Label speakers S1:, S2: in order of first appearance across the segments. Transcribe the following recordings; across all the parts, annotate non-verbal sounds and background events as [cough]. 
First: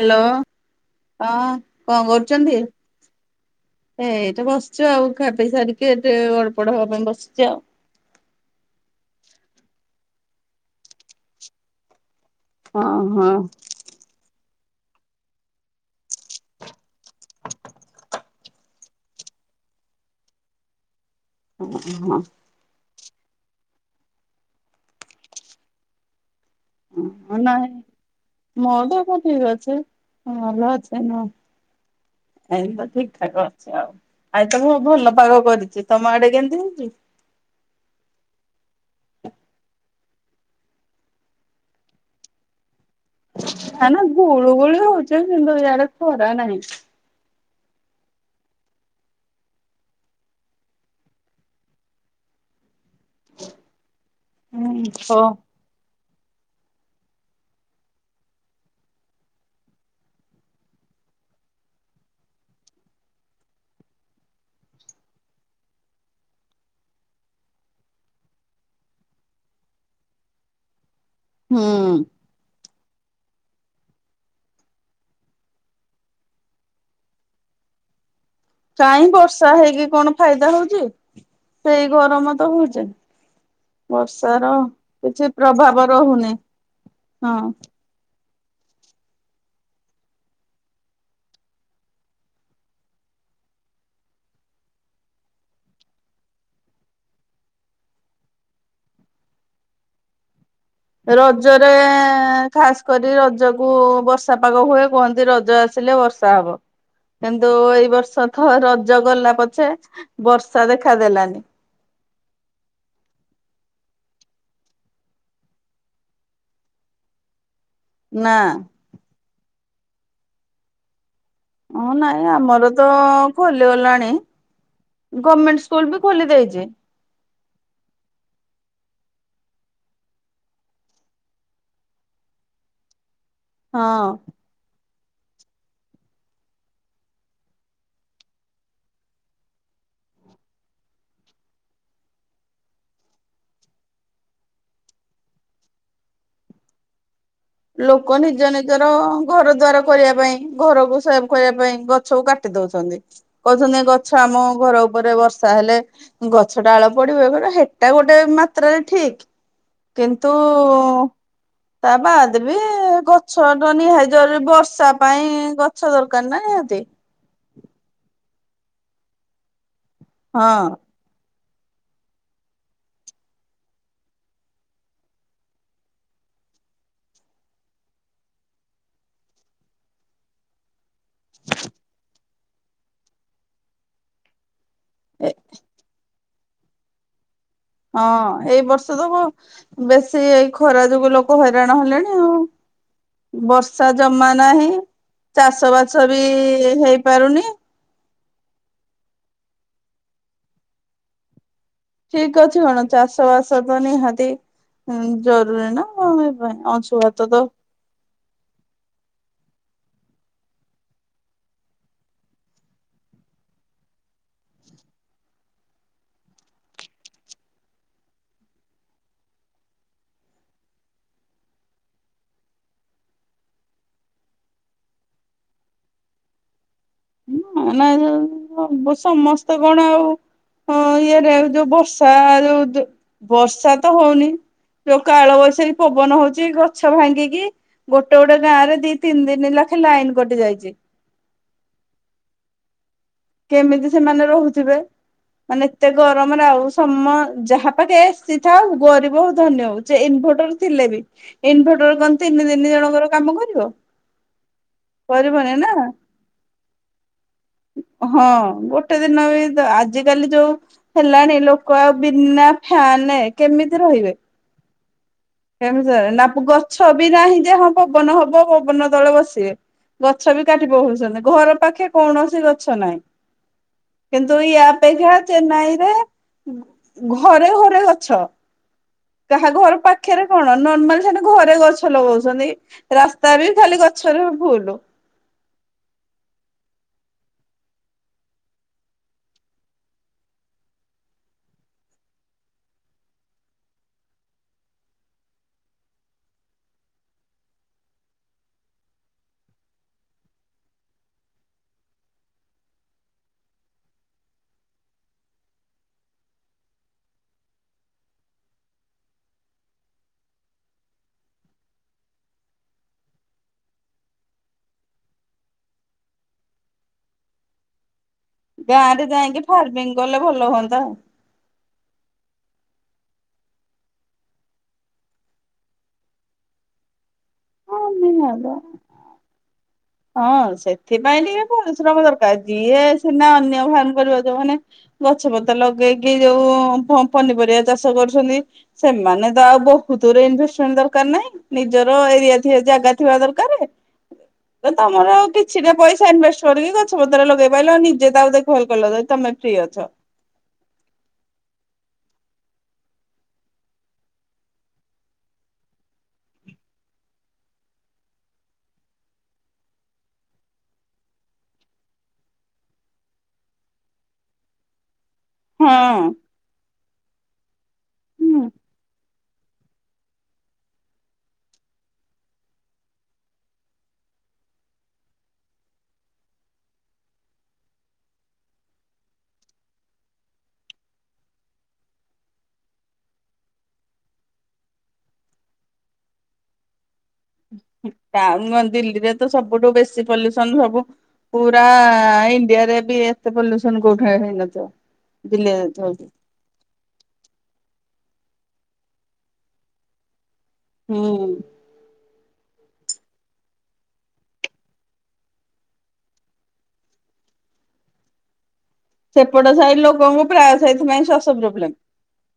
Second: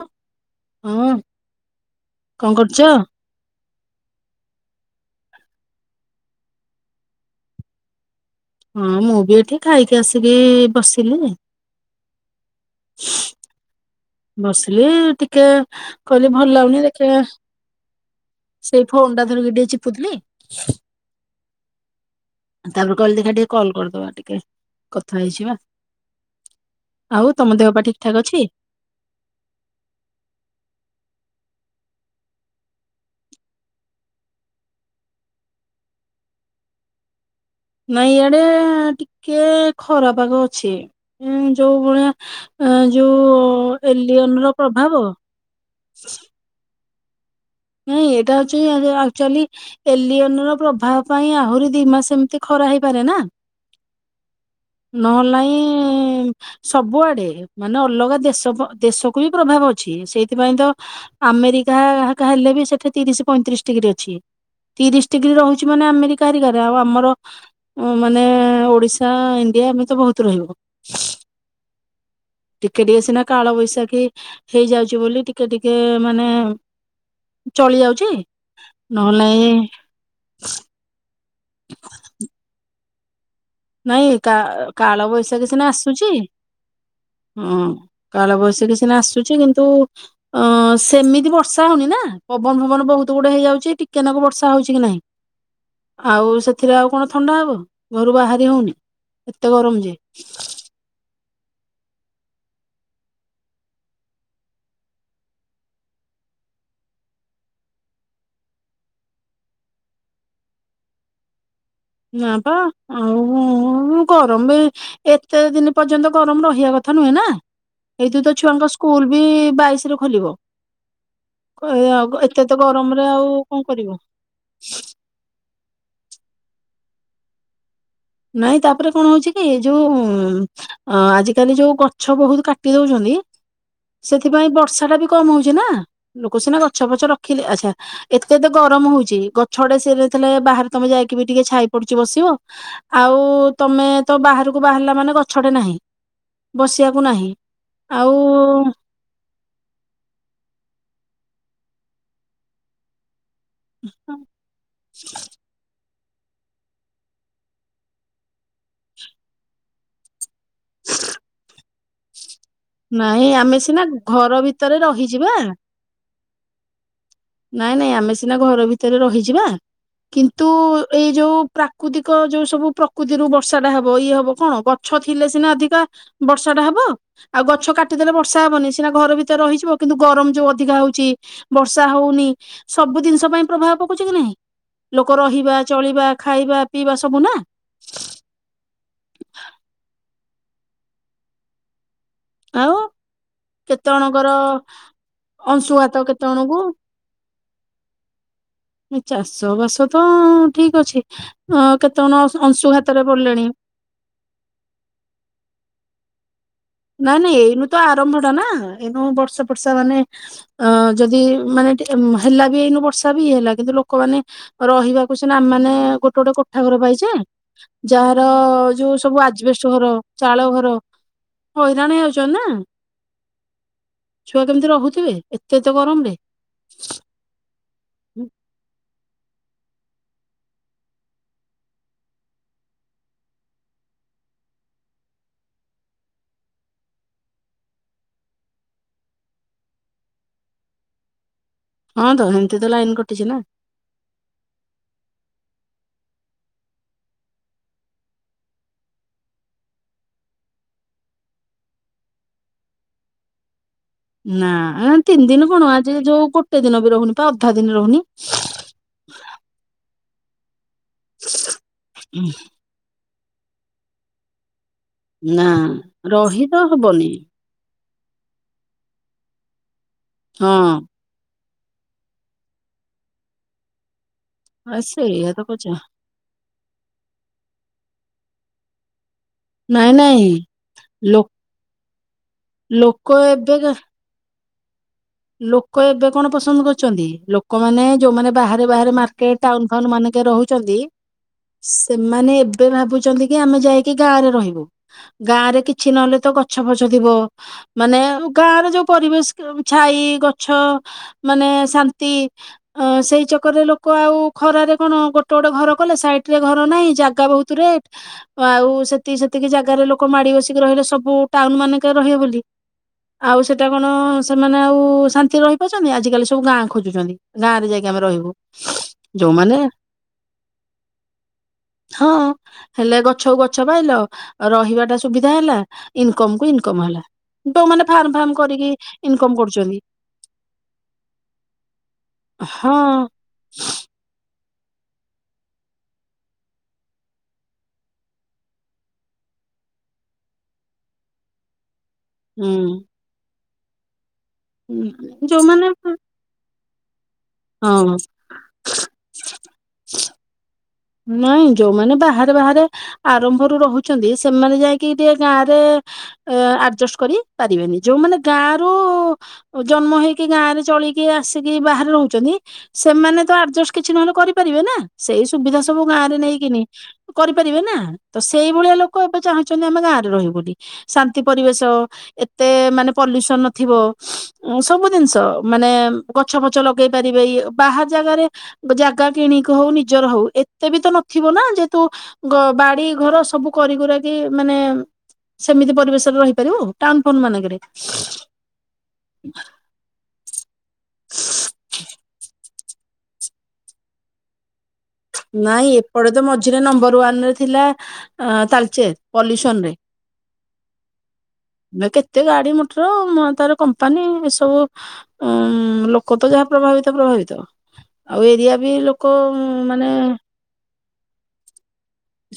S1: Hello ହଁ କଁ
S2: କଣ
S1: କରୁଚନ୍ତି?
S2: କରୁଛ?
S1: ଏଇଠି ବସିଚୁ ଆଉ ଖାପେଇ ସାରିକି ଏଠି ଗଡ଼ପଡ଼ ହବା ପାଇଁ ବସିଚି ଆଉ।
S2: ହଁ ମୁଁ ବି ଏଠି ଖାଇକି ଆସିକି ବସିଲି।
S1: ହଁ ହଁ।
S2: ବସିଲି ଟିକେ କହିଲି ଭଲ ଲାଗୁନି ଦେଖିଆ ସେଇ ଫୋନ ଟା ଧରିକି ଟିକେ ଚିପୁଥିଲି।
S1: ଓହୋ।
S2: ତାପରେ କହିଲି ଦେଖା ଟିକେ କଲ୍ କରିଦବା ଟିକେ କଥା ହେଇଯିବା। ଆଉ
S1: ହଁ
S2: ତମ
S1: ନାଇଁ
S2: ଦେହ ପା ଠିକ୍ ଠାକ୍ ଅଛି?
S1: ମୋ ଦେହ ଠିକ୍ ଅଛି ଭଲ ଅଛି ନ ଏଇ ତ ଠିକ୍ ଠାକ୍ ଅଛି ଆଉ। ଆଜି ତ କଣ ଭଲ ପାଗ କରିଚି ତମ ଆଡେ କେମିତି ହେଇଚି?
S2: ନାଇଁ ଇଆଡେ-ଟିକେ ଖରା ପାଗ ଅଛି ଯୋଉ ଭଳିଆ ଅଁ, ଯୋଉ
S1: ନା ନା
S2: ଏଲିଅନ ର
S1: ଗୁଳୁ ଗୁଳିୁ
S2: ପ୍ରଭାବ
S1: ହଉଚି କିନ୍ତୁ ଇଆଡ଼େ ଖରା ନାହିଁ।
S2: ଇଁ ଏଇଟା ହଉଚି ଆଗେ ଆକ୍ଚୁଆଲି ଏଲିଅନ ର ପ୍ରଭାବ ପାଇଁ ଆହୁରି ଦି ମାସ ଏମିତି ଖରା ହେଇପାରେ ନା?
S1: ଓ
S2: ନହଲେ ନାଇଁ ସବୁଆଡେ ମାନେ ଅଲଗା ଦେଶ ଦେଶକୁ ବି ପ୍ରଭାବ ଅଛି ସେଇଥିପାଇଁ ତ ଆମେରିକା ହାକା ହେଲେ ବି ସେଠି ତିରିଶ ପଇଁତିରିଶ ଡିଗ୍ରୀ ଅଛି। ତିରିଶ ଡିଗ୍ରୀ ରହୁଛି ମାନେ ଆମେରିକା ହେରିକାରେ ଆଉ ଆମର ମାନେ ଓଡିଶା ଇଣ୍ଡିଆ ଏମିତି ତ ବହୁତ ରହିବ।
S1: ହୁଁ।
S2: ଟିକେ ଟିକେ ସିନା କାଳବୈଶାଖୀ ହେଇଯାଉଚି ବୋଲି ଟିକେ ଟିକେ ମାନେ ଚଳି ଯାଉଚି।
S1: କାହିଁ ବର୍ଷା ହେଇକି କଣ ଫାଇଦା ହଉଚି? ସେଇ ଗରମ ତ ହଉଚି।
S2: ନାଇଁ କାଳ ବୈଶାଖୀ ସିନା ଆସୁଛି
S1: ରହୁନି ହଁ।
S2: ହୁଁ। କାଳ ବୈଶାଖୀ ସିନା ଆସୁଚି କିନ୍ତୁ ଅ ସେମିତି ବର୍ଷା ହଉନି ନା ପବନ ଫବନ ବହୁତ ଗୁଡେ ହେଇଯାଉଛି ଟିକେ ନାକୁ ବର୍ଷା ହଉଚି କି ନାହିଁ।
S1: [inaudible]
S2: ଆଉ ସେଥିରେ ଆଉ କଣ ଥଣ୍ଡା ହବ ଘରୁ ବାହାରି ହଉନି ଏତେ ଗରମ ଯେ।
S1: ରଜରେ ଖାସ୍ କରି ରଜ କୁ ବର୍ଷା ପାଗ ହୁଏ କୁହନ୍ତି ରଜ ଆସିଲେ ବର୍ଷା ସା ହବ। କିନ୍ତୁ ଏଇ ବର୍ଷ ତ ରଜ ଗଲା ପଛେ ବର୍ଷା ଦେଖାଦେଲାନି।
S2: ନା ପା ଉଁ ଉଁ ଗରମ ବି ଏତେ ଦିନ୍ ପର୍ଯ୍ୟନ୍ତ ଗରମ ରହିବା କଥା ନୁହେଁ ନା? ଏଇଠୁ ତ
S1: ନା
S2: ଛୁଆଙ୍କ ସ୍କୁଲ ବି ବାଇଶି ରୁ ଖୋଲିବ। କ
S1: ହଁ
S2: ଏଆଗ
S1: ନାଇଁ
S2: ଏତେ ତ
S1: ଆମର
S2: ଗରମରେ ଆଉ କଣ କରିବୁ?
S1: ଖୋଲିଗଲାଣି ଗମେଣ୍ଟ ସ୍କୁଲ ବି ଖୋଲି ଦେଇଚି।
S2: ନାଇଁ ତାପରେ କଣ ହଉଚି କି ଯୋଉ ଉଁ ଉଁ ଉଁ। ହଁ ଆଜିକାଲି ଯୋଉ ଗଛ ବହୁତ୍ କାଟି ଦଉଚନ୍ତି
S1: ହଁ।
S2: ସେଥିପାଇଁ ବର୍ଷା ଟା ବି କମ୍ ହଉଚି ନା ଲୋକ ସିନା ଗଛ ଫଛ ରଖିଲେ ଆଚ୍ଛା। ଏତେତ ଗରମ୍‌ହଉଛି ଗଛ ଆଡେ ସିରେ ଥିଲେ ବାହାରେ ତମେ ଯାଇକି ବି ଟିକେ ଛାଇ ପଡୁଛି ବସିବ। ଆଉ ତମେ ତ ବାହାରକୁ ବାହାରିଲା ମାନେ ଗଛଟେ ନାହିଁ ବସିବାକୁ ନାହିଁ‌।
S1: ଲୋକ ନିଜ ନିଜର ଘର ଦ୍ୱାର କରିବା ପାଇଁ ଘରକୁ ସେଫ୍ କରିବା ପାଇଁ ଗଛକୁ କାଟି ଦଉଛନ୍ତି। କହୁଛନ୍ତି ଗଛ ଆମ ଘର ଉପରେ ବର୍ଷା ହେଲେ ଗଛ ଡାଳ ପଡିବ ଏ କରିବ ହେଟା ଗୋଟେ ମାତ୍ରାରେ ଠିକ୍ କିନ୍ତୁ ତାବାଦ୍ ରେ
S2: ନାଇଁ
S1: ଗଛ
S2: ଆମେ
S1: ଟ
S2: ସିନା
S1: ନିହାତି
S2: ଘର
S1: ଜରୁରି
S2: ଭିତରେ
S1: ବର୍ଷା ପାଇଁ
S2: ରହିଯିବା
S1: ଗଛ ଦର୍କାର୍ ନା ନାଁ ତି।
S2: ନାଇଁ ନାଇଁ ଆମେ ସିନା ଘର ଭିତରେ ରହିଯିବା କିନ୍ତୁ
S1: ହଁ
S2: ଏଇ ଯୋଉ ପ୍ରାକୃତିକ ଯୋଉ ସବୁ ପ୍ରକୃତିରୁ ବର୍ଷା ଟା ହବ ଇଏ ହବ କଣ ଗଛ ଥିଲେ ସିନା ଅଧିକା ବର୍ଷା ଟା ହବ ଆଉ ଗଛ କାଟିଦେଲେ ବର୍ଷା ହବନି ସିନା ଘର ଭିତରେ ରହିଯିବ କିନ୍ତୁ ଗରମ ଯୋଉ ଅଧିକା ହଉ ଚି ବର୍ଷା ହଉନି ସବୁ ଦିନ୍ସ ପାଇଁ ପ୍ରଭାବ ପକୋଉଚି କି ନାଇଁ? ଲୋକ
S1: ଏ
S2: ରହିବା ଚଳିବା ଖାଇବା ପିଇବା ସବୁ ନା।
S1: ହଁ ଏଇ ବର୍ଷ ତ କଣ ବେଶୀ ଏଇ ଖରା ଯୋଗୁ ଲୋକ ହଇରାଣ ହେଲେଣି।
S2: ଆଉ।
S1: ବର୍ଷା
S2: କେତେ
S1: ଜମା
S2: ଅଣଙ୍କର
S1: ନାହିଁ। ଚାଷ
S2: ଅଂଶୁଘାତ
S1: ବାସ ବି
S2: କେତେ ଅଣଙ୍କୁ।
S1: ହେଇପାରୁନି
S2: ଚାଷ ବାସ ତ ଠିକ୍ ଅଛି, ଅ କେତେ ଅଣ
S1: ଠିକ ଅଛି କଣ
S2: ଅଂଶୁଘାତରେ
S1: ଚାଷ
S2: ପଡ଼ିଲେଣି।
S1: [unintelligible] ନିହାତି ଜରୁରୀ ନା ଆମ ପାଇଁ ଅ
S2: ନାଇଁ-ନାଇଁ ଏଇନୁ ତ ଆରମ୍ଭ ଟା ନା, ଏଇନୁ ବର୍ଷା ଫର୍ଷା ମାନେ ଅଁ ଯଦି ମାନେ ଟିକେ ହେଲା ବି ଏଇନୁ ବର୍ଷା ବି ହେଲା କିନ୍ତୁ ଲୋକମାନେ ରହିବାକୁ ସିନା ଆମ୍ ମାନେ ଗୋଟେ-ଗୋଟେ କୋଠା ଘର ପାଇଚେ ଯାହାର ଯୋଉ ସବୁ ଆଜବେଷ୍ଟ ଘର ଚାଳ ଘର ହଇରାଣ ହେଉଚନ୍ତି ନା। ଛୁଆ କେମ୍ତି ରହୁଥିବେ ଏତେ-ଏତେ ଗରମ୍ ରେ।
S1: ନା ନା ସବୁ ସମସ୍ତେ କଣ ଆଉ ହଁ ଇଏରେ ଯୋଉ ବର୍ଷା ଯୋଉ ଦ ବର୍ଷା ତ ହଉନି। ଯୋଉ କାଳ ବୈଶାଖୀ ପବନ ହଉଚି ଗଛ ଭାଙ୍ଗିକି ଗୋଟେ-ଗୋଟେ ଗାଁରେ ଦି ତିନି ଦିନ ଲେଖେ ଲାଇନ୍ କଟି ଯାଇଚି।
S2: ହଁ ତ ହେମ୍ତି ତ ଲାଇନ୍ କଟିଚି ନା।
S1: କେମିତି ସେମାନେ ରହୁଥିବେ? ମାନେ ଏତେ ଗରମ୍ ରେ ଆଉ ସମ ଯାହା ପାଖେ ଏସି ଥାଉ ଗରିବ ହଉ ଧନୀ ହଉ ଯେ ଇନଭଟର ଥିଲେ ବି ଇନଭଟର୍ କଣ ତିନି ଦିନି ଜଣଙ୍କର କାମ କରିବ?
S2: ନା ତିନି ଦିନି
S1: କରିବନି ନା।
S2: କଣ ଆଜି ର ଯୋଉ ଗୋଟେ ଦିନ ବି ରହୁନି ପା ଅଧା ଦିନ୍ ରହୁନି।
S1: ହଁ ଗୋଟେ ଦିନ ବି ତ ଆଜିକାଲି ଯୋଉ ହେଲାଣି ଲୋକ ଆଉ ବିନା ଫ୍ୟାନେ କେମିତି ରହିବେ?
S2: ନା
S1: କେମିତି ରହିବେ, ନା ପ
S2: ରହି ତ
S1: ଗଛ ବି
S2: ହବନି
S1: ନାହିଁ ଯେ ହଁ ପବନ ହବ ପବନ ତଳେ ବସିବେ, ଗଛ ବି
S2: ହଁ
S1: କାଟି ପକଉଚନ୍ତି ଘର ପାଖେ କୌଣସି ଗଛ ନାହିଁ କିନ୍ତୁ ୟା
S2: ଆ
S1: ଅପେକ୍ଷା
S2: ସେଇଆ ତ କହୁଛ
S1: ଚେନ୍ନାଇରେ ଘରେ-ଘରେ ଗଛ, କାହା ଘର
S2: ନାଇଁ
S1: ପା ଖେରେ
S2: ନାଇଁ
S1: କଣ ନର୍ମାଲି
S2: ଲୋ
S1: ସେଠି ଘରେ ଗଛ ଲଗଉଚନ୍ତି,
S2: ଲୋକ
S1: ରାସ୍ତା ବି
S2: ଏବେ
S1: ଖାଲି ଗଛରେ ଫୁଲୁ।
S2: ଲୋକ ଏବେ କଣ ପସନ୍ଦ କରୁଚନ୍ତି, ଲୋକମାନେ ଯୋଉମାନେ ବାହାରେ-ବାହାରେ ମାର୍କେଟ୍ ଟାଉନ୍ ଫାଉନ୍ ମାନେଙ୍କେରେ ରହୁଚନ୍ତି ସେମାନେ ଏବେ ଭାବୁଚନ୍ତି କି ଆମେ ଯାଇକି ଗାଁରେ ରହିବୁ। ଗାଁ ରେ କିଛି ନହେଲେ ତ ଗଛ ଫଛ ଥିବ, ମାନେ ଗାଁରେ ଯୋଉ ପରିବେଶ୍ [unintelligible] ଛାଇ ଗଛ ମାନେ ଶାନ୍ତି ଅଁ ସେଇ ଚକର୍ ରେ ଲୋକ ଆଉ ଖରାରେ କଣ ଗୋଟେ-ଗୋଟେ ଘର କଲେ ସାଇଟ୍ ରେ ଘର ନାହିଁ ଜାଗା ବହୁତ୍ [unintelligible] ଆଉ ସେତିକି-ସେତିକି ଜାଗାରେ ଲୋକ ମାଡି ବସିକି ରହିଲେ ସବୁ ଟାଉନ୍ ମାନଙ୍କେରେ ରହିବେ ବୋଲି। ଆଉ ସେଟା କଣ ସେମାନେ ଆଉ ଶାନ୍ତିରେ ରହିପାରୁଚନ୍ତି, ଆଜିକାଲି ସବୁ ଗାଁ ଖୋଜୁଚନ୍ତି ଗାଁରେ ଯାଇକି ଆମେ ରହିବୁ।
S1: ଗାଁ ରେ ଯାଇଙ୍କି
S2: ଯୋଉମାନେ
S1: ଫାର୍ମିଂ କଲେ ଭଲ ହୁଅନ୍ତା।
S2: ହଁ। ହେଲେ ଗଛକୁ ଗଛ ପାଇଲ ରହିବା ଟା ସୁବିଧା ହେଲା ଇନ୍କମ୍ କୁ ଇନ୍କମ୍ ହେଲା। ଯୋଉମାନେ ଫାର୍ମ-ଫାର୍ମ
S1: ହୁଅନ୍ତା
S2: କରିକି ଇନକମ୍ କରୁଚନ୍ତି।
S1: ହଁ ସେଥିପାଇଁ ଟିକେ ପରିଶ୍ରମ ଦରକାର୍,
S2: ହଁ
S1: ଯିଏ ସିନା ଅନ୍ୟ [unintelligible] ଯୋଉମାନେ ଗଛ ପତ୍ର ଲଗେଇକି ଯୋଉ ପନିପରିବା ଚାଷ କରୁଛନ୍ତି ସେମାନେ ତ ଆଉ ବହୁତରେ ଇନଭେଷ୍ଟମେଣ୍ଟ ଦରକାର ନାହିଁ। ନିଜର ଏରିଆ
S2: ହୁଁ
S1: ଥିବା ଜାଗା ଥିବା ଦରକାର ତ ତମର ଆଉ
S2: ଯୋଉମାନେ
S1: କିଛିଟା ପଇସା ଇନଭେଷ୍ଟ କରିକି ଗଛ ପତ୍ର ଲଗେଇ ପାରିଲ
S2: ହଁ
S1: ନିଜେ ତା ଆଉ ଦେଖହଲ କଲ ଯଦି ତମେ ଫ୍ରି ଅଛ।
S2: ନାଇଁ ଯୋଉମାନେ ବାହାରେ ବାହାରେ ଆରମ୍ଭରୁ ରହୁଛନ୍ତି ସେମାନେ ଯାଇକି ଟିକେ ଗାଁ ରେ ଏ ଆଡଜଷ୍ଟ କରି ପାରିବେନି ଯୋଉମାନେ ଗାଁ ରୁ ଜନ୍ମ ହେଇକି ଗାଁ ରେ ଚଳିକି ଆସିକି ବାହାରେ ରହୁଛନ୍ତି ସେମାନେ ତ ଆଡଜଷ୍ଟ କିଛି ନହେଲେ କରିପାରିବେ ନା ସେଇ ସୁବିଧା ସବୁ
S1: ହଁ
S2: ଗାଁରେ ନେଇକିନି। କରିପାରିବେ ନା ତ
S1: ହୁଁ।
S2: ସେଇ ଭଳିଆ ଲୋକ ଏବେ ଚାହୁଁଛନ୍ତି ଆମେ ଗାଁରେ ରହିବୁ ବୋଲି। ଶାନ୍ତି ପରିବେଶ ଏତେ ମାନେ ପଲ୍ୟୁସନ ନଥିବ। ଏ ସବୁ ଜିନିଷ ମାନେ ଗଛ ଫଛ ଲଗେଇ ପାରିବେ ଇଏ ବାହାର ଜାଗାରେ ଜାଗା କିଣିକି ହଉ ନିଜର ହଉ ଏ ଏତେ ବି ତ ନଥିବ ନା ଯେହେତୁ ବାଡି ଘର ସବୁ କରିି କୁରାକି ମାନେ ସେମିତି ପରିବେଶରେ ରହିପାରିବୁ। ଟାଉନ ଫାଉନ୍ ମାନଙ୍କରେ
S1: ଟାଉନ୍ ଦିଲ୍ଲୀରେ ତ ସବୁଠୁ ବେଶୀ ପଲ୍ୟୁସନ ସବୁ ପୁରା ଇଣ୍ଡିଆରେ ବି ଏତେ ପଲ୍ୟୁସନ କୋଉଠି ହେଇନଥିବ। ଦିଲ୍ଲୀରେ
S2: ନାଇଁ
S1: ହଉଛି
S2: ଏପଟେ ତ ମଝିରେ ନମ୍ବର ୱାନ ରେ ଥିଲା ତାଲଚେର ପଲ୍ୟୁସନ ରେ।
S1: ହୁଁ।
S2: ମେକେ କେତେ ଗାଡି ମଟର ତାର କମ୍ପାନୀ ଏ ସବୁ ଉଁ ଲୋକ ତ ଯାହା ପ୍ରଭାବିତ ପ୍ରଭାବିତ ଆଉ ଏରିଆ ବି ଲୋ
S1: ସେପଟ ସାହି ଲୋକଙ୍କୁ ପ୍ରାୟ ସେହିଥିପାଇଁ ଶ୍ଵାସ ପ୍ରୋବ୍ଲେମ।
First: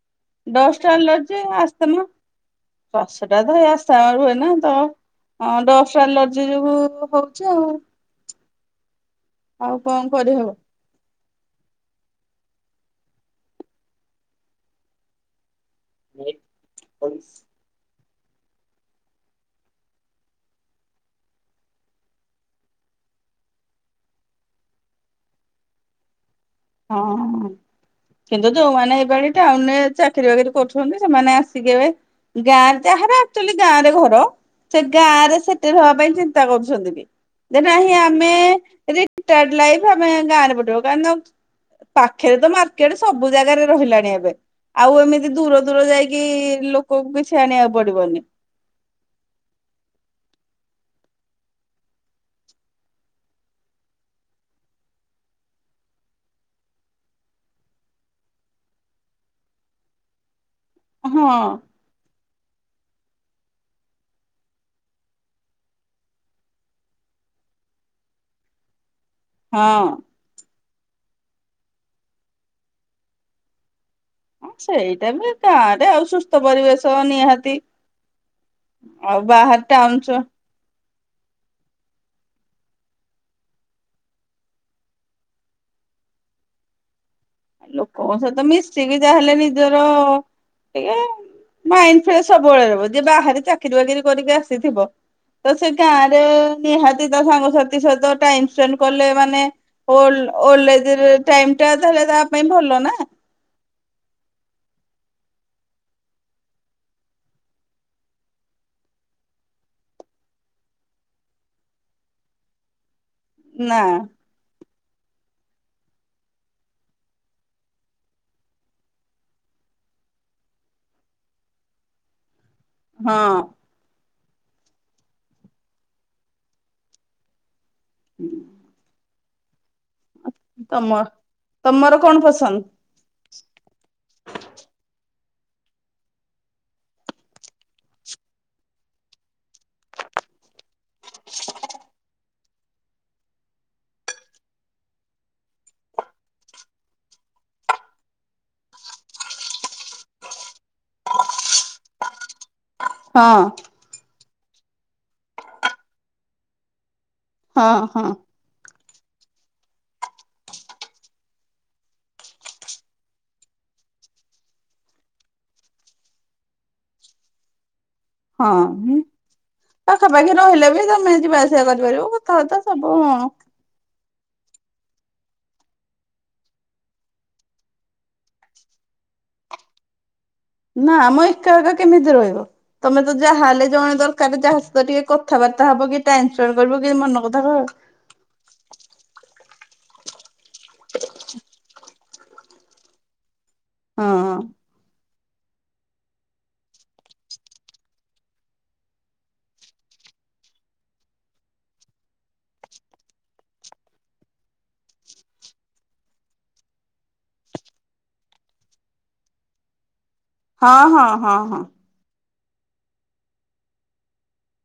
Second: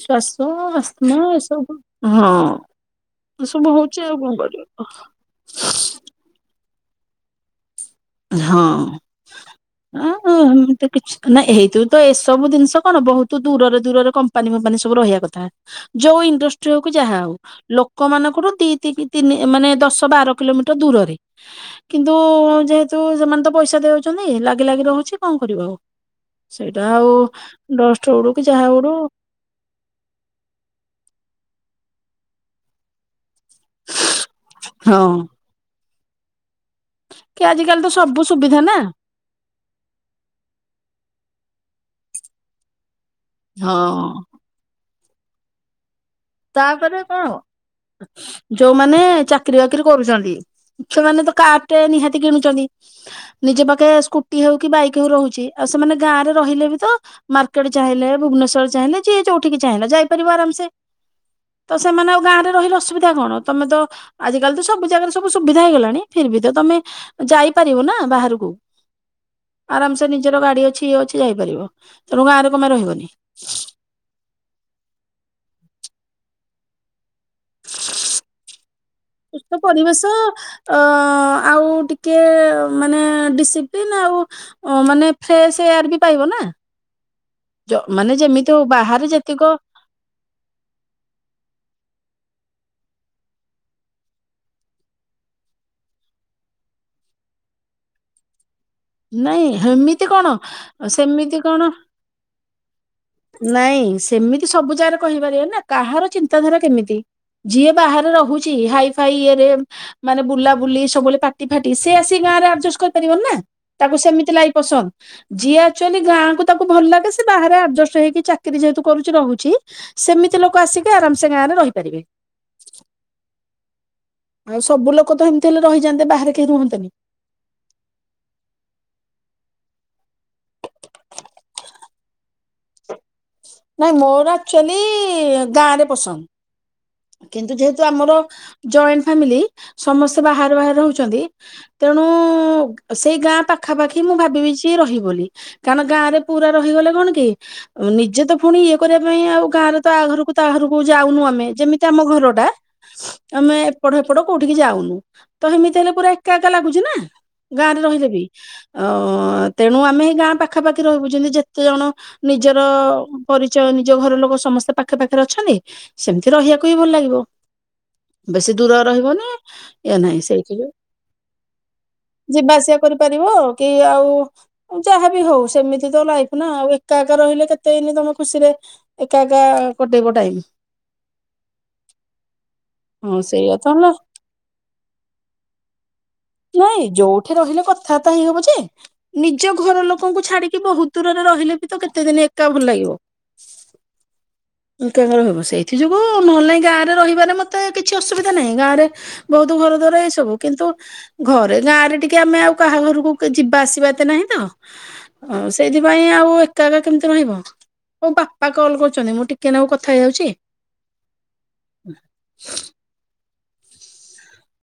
S2: ଶ୍ଵାସ
S1: ଡଷ୍ଟ
S2: ଆସ୍ମା ଏ ସବୁ ହଁ।
S1: ଶ୍ୱାସ ଟା ତ ହଁ ହେ [inaudible] ରୁ ହୁଏନା ତ ଡଷ୍ଟ ଆଲ ଯି ଯୋଗୁ କରୁଚି ଆଉ
S2: ହଁ
S1: ଆଉ କଣ
S2: ଆ
S1: କରିହବ।
S2: [inaudible] ତ କିଛି ନା ଏଇଥୁ ତ ଏସବୁ ଜିନିଷ କଣ ବହୁତ ଦୂରରେ ଦୂରରେ କମ୍ପାନୀ ଫମ୍ପାନୀ ସବୁ ରହିବା କଥା। ଯୋଉ ଇଣ୍ଡଷ୍ଟ୍ରି ହଉ କି
S1: ହଁ
S2: ଯାହା ହଉ ଲ ଲୋକମାନଙ୍କଠୁ ଦି ତିନି ମାନେ ଦଶ ବାର କିଲୋମିଟର ଦୂରରେ କିନ୍ତୁ ଯେହେତୁ ତୁ ସେମାନେ ତ ପଇସା ଦେଉଛନ୍ତି ଲାଗି ଲାଗି ରହୁଛି କଣ କରିବ ଆଉ। ସେଇଟା ଆଉ ଡଷ୍ଟ ଉଡୁ କି
S1: କିନ୍ତୁ
S2: ଯାହା
S1: ଯୋଉମାନେ
S2: ଉଡୁ।
S1: ଏଇପାଳି ଟାଉନରେ ଚାକିରି ବାକିରି କରୁଛନ୍ତି ସେମାନେ ଆସିକି ଏବେ ଗାଁ ରେ ଯାହାର ଆକ୍ଚୁଲି ଗାଁ ରେ ଘର। ସେ
S2: ହଁ
S1: ଗାଁ ରେ ସେଟେଲ ହବା ପାଇଁ ଚିନ୍ତା କରୁଛନ୍ତି ଵି
S2: କି
S1: ଯେ
S2: ଆଜିକାଲି ତ
S1: ନାହିଁ
S2: ସବୁ
S1: ଆମେ
S2: ସୁବିଧା ନା
S1: ରି ରିଟାର୍ଡ଼ ଲାଇଫ ଆମେ ଗାଁ ରେ କଟେଇବୁ କାରଣ ପାଖରେ ତ ମାର୍କେଟ ସବୁ ଜାଗାରେ ରହିଲାଣି
S2: ହଁ
S1: ଏବେ ଆଉ ଏମିତି ଦୂର ଦୂର ଯାଇକି କି
S2: ତାପରେ
S1: ଲୋକଙ୍କୁ
S2: କଣ
S1: କିଛି ଆଣିବାକୁ ପଡିବନି।
S2: ଯୋଉମାନେ ଚାକିରି ବାକିରି କରୁଛନ୍ତି ସେମାନେ ତ କାରଟେ ନିହାତି କିଣୁଛନ୍ତି। ନିଜ ପାଖେ ସ୍କୁଟି ହଉ କି ବାଇକ ହଉ ରହୁଛି ଆଉ ସେମାନେ ଗାଁରେ ରହିଲେ ବି ତ ମାର୍କେଟ ଚାହିଁଲେ ଭୁବନେଶ୍ୱର ଚାହିଁଲେ ଯିଏ ଯୋଉଠିକି ଚାହିଁଲେ ଯାଇପାରିବ ଆରାମସେ।
S1: ହଁ।
S2: ତ ସେମାନେ ଆଉ ଗାଁରେ ରହିଲେ ଅସୁବିଧା କଣ ତମେ ତ ଆଜିକାଲି ତ ସବୁ ଜାଗାରେ ସବୁ ସୁବିଧା ହେଇଗଲାଣି ଫିର ବି ତ ତମେ ଯାଇପାରିବ ନା ବାହାରକୁ। ଆରାମ
S1: ହଁ
S2: ସେ ନିଜର ଗାଡି ଅଛି ଇଏ ଅଛି ଯାଇପାରିବ ତେଣୁ ଗାଁରେ କମେ ରହିବନି।
S1: ହ ସେଇଟା ବି କା ଏଟ ଆଉ ସୁସ୍ଥ ପରିବେଶ ନିହାତି। ତି ଆଉ
S2: ସୁସ୍ଥ
S1: ବାହାର ଟାଉନ
S2: ପରିବେଶ
S1: ସ
S2: ଅ ଆଉ ଟିକେ ମାନେ ଡିସିପ୍ଲିନ୍ ଆଉ ଓ ମାନେ ଫ୍ରେଶ ଏୟାର ବି ପାଇବ ନା। ଜ ମାନେ
S1: ଲୋକଙ୍କ ସହିତ
S2: ଯେମିତି ହଉ
S1: ମିଶିକି
S2: ବାହାରେ
S1: ଜା ହେଲେ
S2: ଯେତିକ
S1: ନିଜର ଟେ ମାଇଣ୍ଡ ଫ୍ରେସ ସବୁବେଳେ ରହିବ ଜିଏ ବାହାରେ ଚାକିରି ବାକିରି କରିକି ଆସିଥିବ। ତ ସେ ଗାଁରେ ନିହାତି ତ ସାଙ୍ଗ ସହିତ ଟାଇମସ ସ୍ପେଣ୍ଡ କଲେ ମାନେ
S2: ନାଇଁ
S1: ଓ
S2: ହେମିତି କଣ
S1: ଓଲଡ ଏଜରେ
S2: ସେମିତି କଣ
S1: ଟାଇମଟା ତାଲେ ତା ପାଇଁ ଭଲ ନା।
S2: ନାଇଁ ସେମିତି ସବୁ ଜାଗାରେ କହିପାରିବା ନା କାହାର ଚିନ୍ତାଧାରା କେମିତି। ଯିଏ ବାହାରେ ରହୁଛି ହାଇ ଫାଇ ଇରେ ମାନେ ବୁଲା ବୁଲି ସବୁବେଳେ ପାଟି ଫାଟି ସେ ଆସି ଗାଁ ରେ ଆଡଜଷ୍ଟ କରିପାରିବନି ନା। ତାକୁ ସେମିତି ଲାଇଫ ପସନ୍ଦ। ଯିଏ ଆକ୍ଚୁଆଲି ଗାଁକୁ ତାକୁ ଭଲ ଲାଗେ ସେ ବାହାରେ ଆଡଜଷ୍ଟ ହେଇକି ଚାକିରି ଯେହେତୁ କରୁଛି ରହୁଛି। ସେମିତି ଲୋକ ଆସିକି ଆରାମସେ ଗାଁ ରେ ରହିପାରିବେ।
S1: ହଁ।
S2: ଆଉ ସବୁ ଲୋକ ତ ହେମିତି ହେଲେ ରହିଯାନ୍ତେ ବାହାରେ କେହି ରୁହନ୍ତେନି।
S1: ହୁଁ। ତମ ତମର କଣ ପସନ୍ଦ?
S2: ନାଇଁ ମୋର ଆକ୍ଚୁଆଲି ଗାଁ ରେ ପସନ୍ଦ। କିନ୍ତୁ ଯେହେତୁ ଆମର ଜଏଣ୍ଟ ଫାମିଲି ସମସ୍ତେ ବାହାରେ ବାହାରେ ରହୁଛନ୍ତି ତେଣୁ ସେଇ ଗାଁ ପାଖାପାଖି ମୁଁ ଭାବିବି ଯେ ରହିବି ବୋଲି। କାରଣ ଗାଁ ରେ ପୁରା ରହିଗଲେ କଣ କି ନିଜେ ତ ପୁଣି ଇଏ କରିବା ପାଇଁ ଆଉ ଗାଁରେ ତ ଆ ଘରକୁ ତ ଆରକୁ ଯାଉନୁ ଆମେ ଯେମିତି କି ଆମ ଘର ଟା
S1: ହଁ
S2: ଆମେ ପଟ ହେପଟ କୋଉଠିକି ଯାଉନୁ ତ ଏମିତି ହେଲେ ପୁରା ଏକା ଏକା ଲାଗୁଛି ନା
S1: ହଁ
S2: ଗାଁରେ
S1: ହଁ
S2: ରହିଲେ ବି। ଅଁ ତେଣୁ ଆମେ ହେଇ ଗାଁ ପାଖାପାଖି ରହିବୁ ଜେନ୍ତି ଯେତେ ଜଣ- ନିଜର ପରିଚୟ ନିଜ ଘର ଲୋକ ସମସ୍ତେ ପାଖେ ପାଖରେ ଅଛନ୍ତି ସେମିତି ରହିବାକୁ କୁ ବି ଭଲ ଲାଗିବ। ବେଶୀ ଦୂର
S1: ହଁ
S2: ରହିବନି ଇଏ ନାହିଁ
S1: ପାଖାପାଖି
S2: ସେଇଥିରେ
S1: ରହିଲେ ବି ତମେ ଯିବା ଆସିବା କରିପାରିବ
S2: ଯିବା
S1: କଥାବାର୍ତ୍ତା
S2: ଆସିବା
S1: ସବୁ
S2: କରିପାରିବ। କି ଆଉ ଯାହାବି ହଉ ସେମିତି ତ ଲାଇଫ ନା ଆଉ ଏକା ଏକା ରହିଲେ କେତେଦିନି ତମେ ଖୁସିରେ ଏକା ଏକା କଟେଇବ ଟାଇମ୍।
S1: ନାମ ଏକା ଏକା କେମିତି ରହିବ? ତମେ ତ
S2: ହଁ
S1: ଯାହା
S2: ସେଇଆ
S1: ହେଲେ
S2: ତ ହେଲା
S1: ଜଣେ ଦରକାର ଯାହା ସହିତ ଟିକେ କଥାବାର୍ତ୍ତା ହବ କି ଟାଇମ ସ୍ପେଣ୍ଡ କରିବ
S2: ନାଇଁ
S1: କି ମନ
S2: ଯୋଉଠି
S1: କଥା
S2: ରହିଲେ
S1: କହିବ।
S2: କଥାବାର୍ତ୍ତା ହେଇ ହବ ଯେ ନିଜ ଘର ଲୋକଙ୍କୁ ଛାଡିକି ବହୁତ ଦୂରରେ ରହିଲେ ବି ତ କେତେ ଦିନ ତ ଭଲ ଲାଗିବ
S1: ହଁ
S2: ଏକା ଏକା ରହିବ ସେଇଥି ହଁ ନହେଲେ ନାଇଁ ଗାଁରେ ରହିବାରେ ମୋତେ କିଛି ଅସୁବିଧା ନାହିଁ ଗାଁରେ ବହୁତ ଘର ଦ୍ୱାର ଏଇ ସବୁ କିନ୍ତୁ ଘରେ ଗାଁରେ ଟିକେ ଆମେ ଆଉ କାହା ଘରକୁ ଯିବା ଆସିବା ଏତେ ନାହିଁ ତ। ହଉ ସେଇଥିପାଇଁ ଆଉ ଏକା ଏକା କେମିତି ରହିବ। ମୋ ବାପା କଲ୍ କରୁଛନ୍ତି ମୁଁ ଟିକେ ନାକୁ କଥା ହେଇଯାଉଛି।
S1: ହଁ ହଁ ହଁ ହଁ।
S2: ହୁଁ।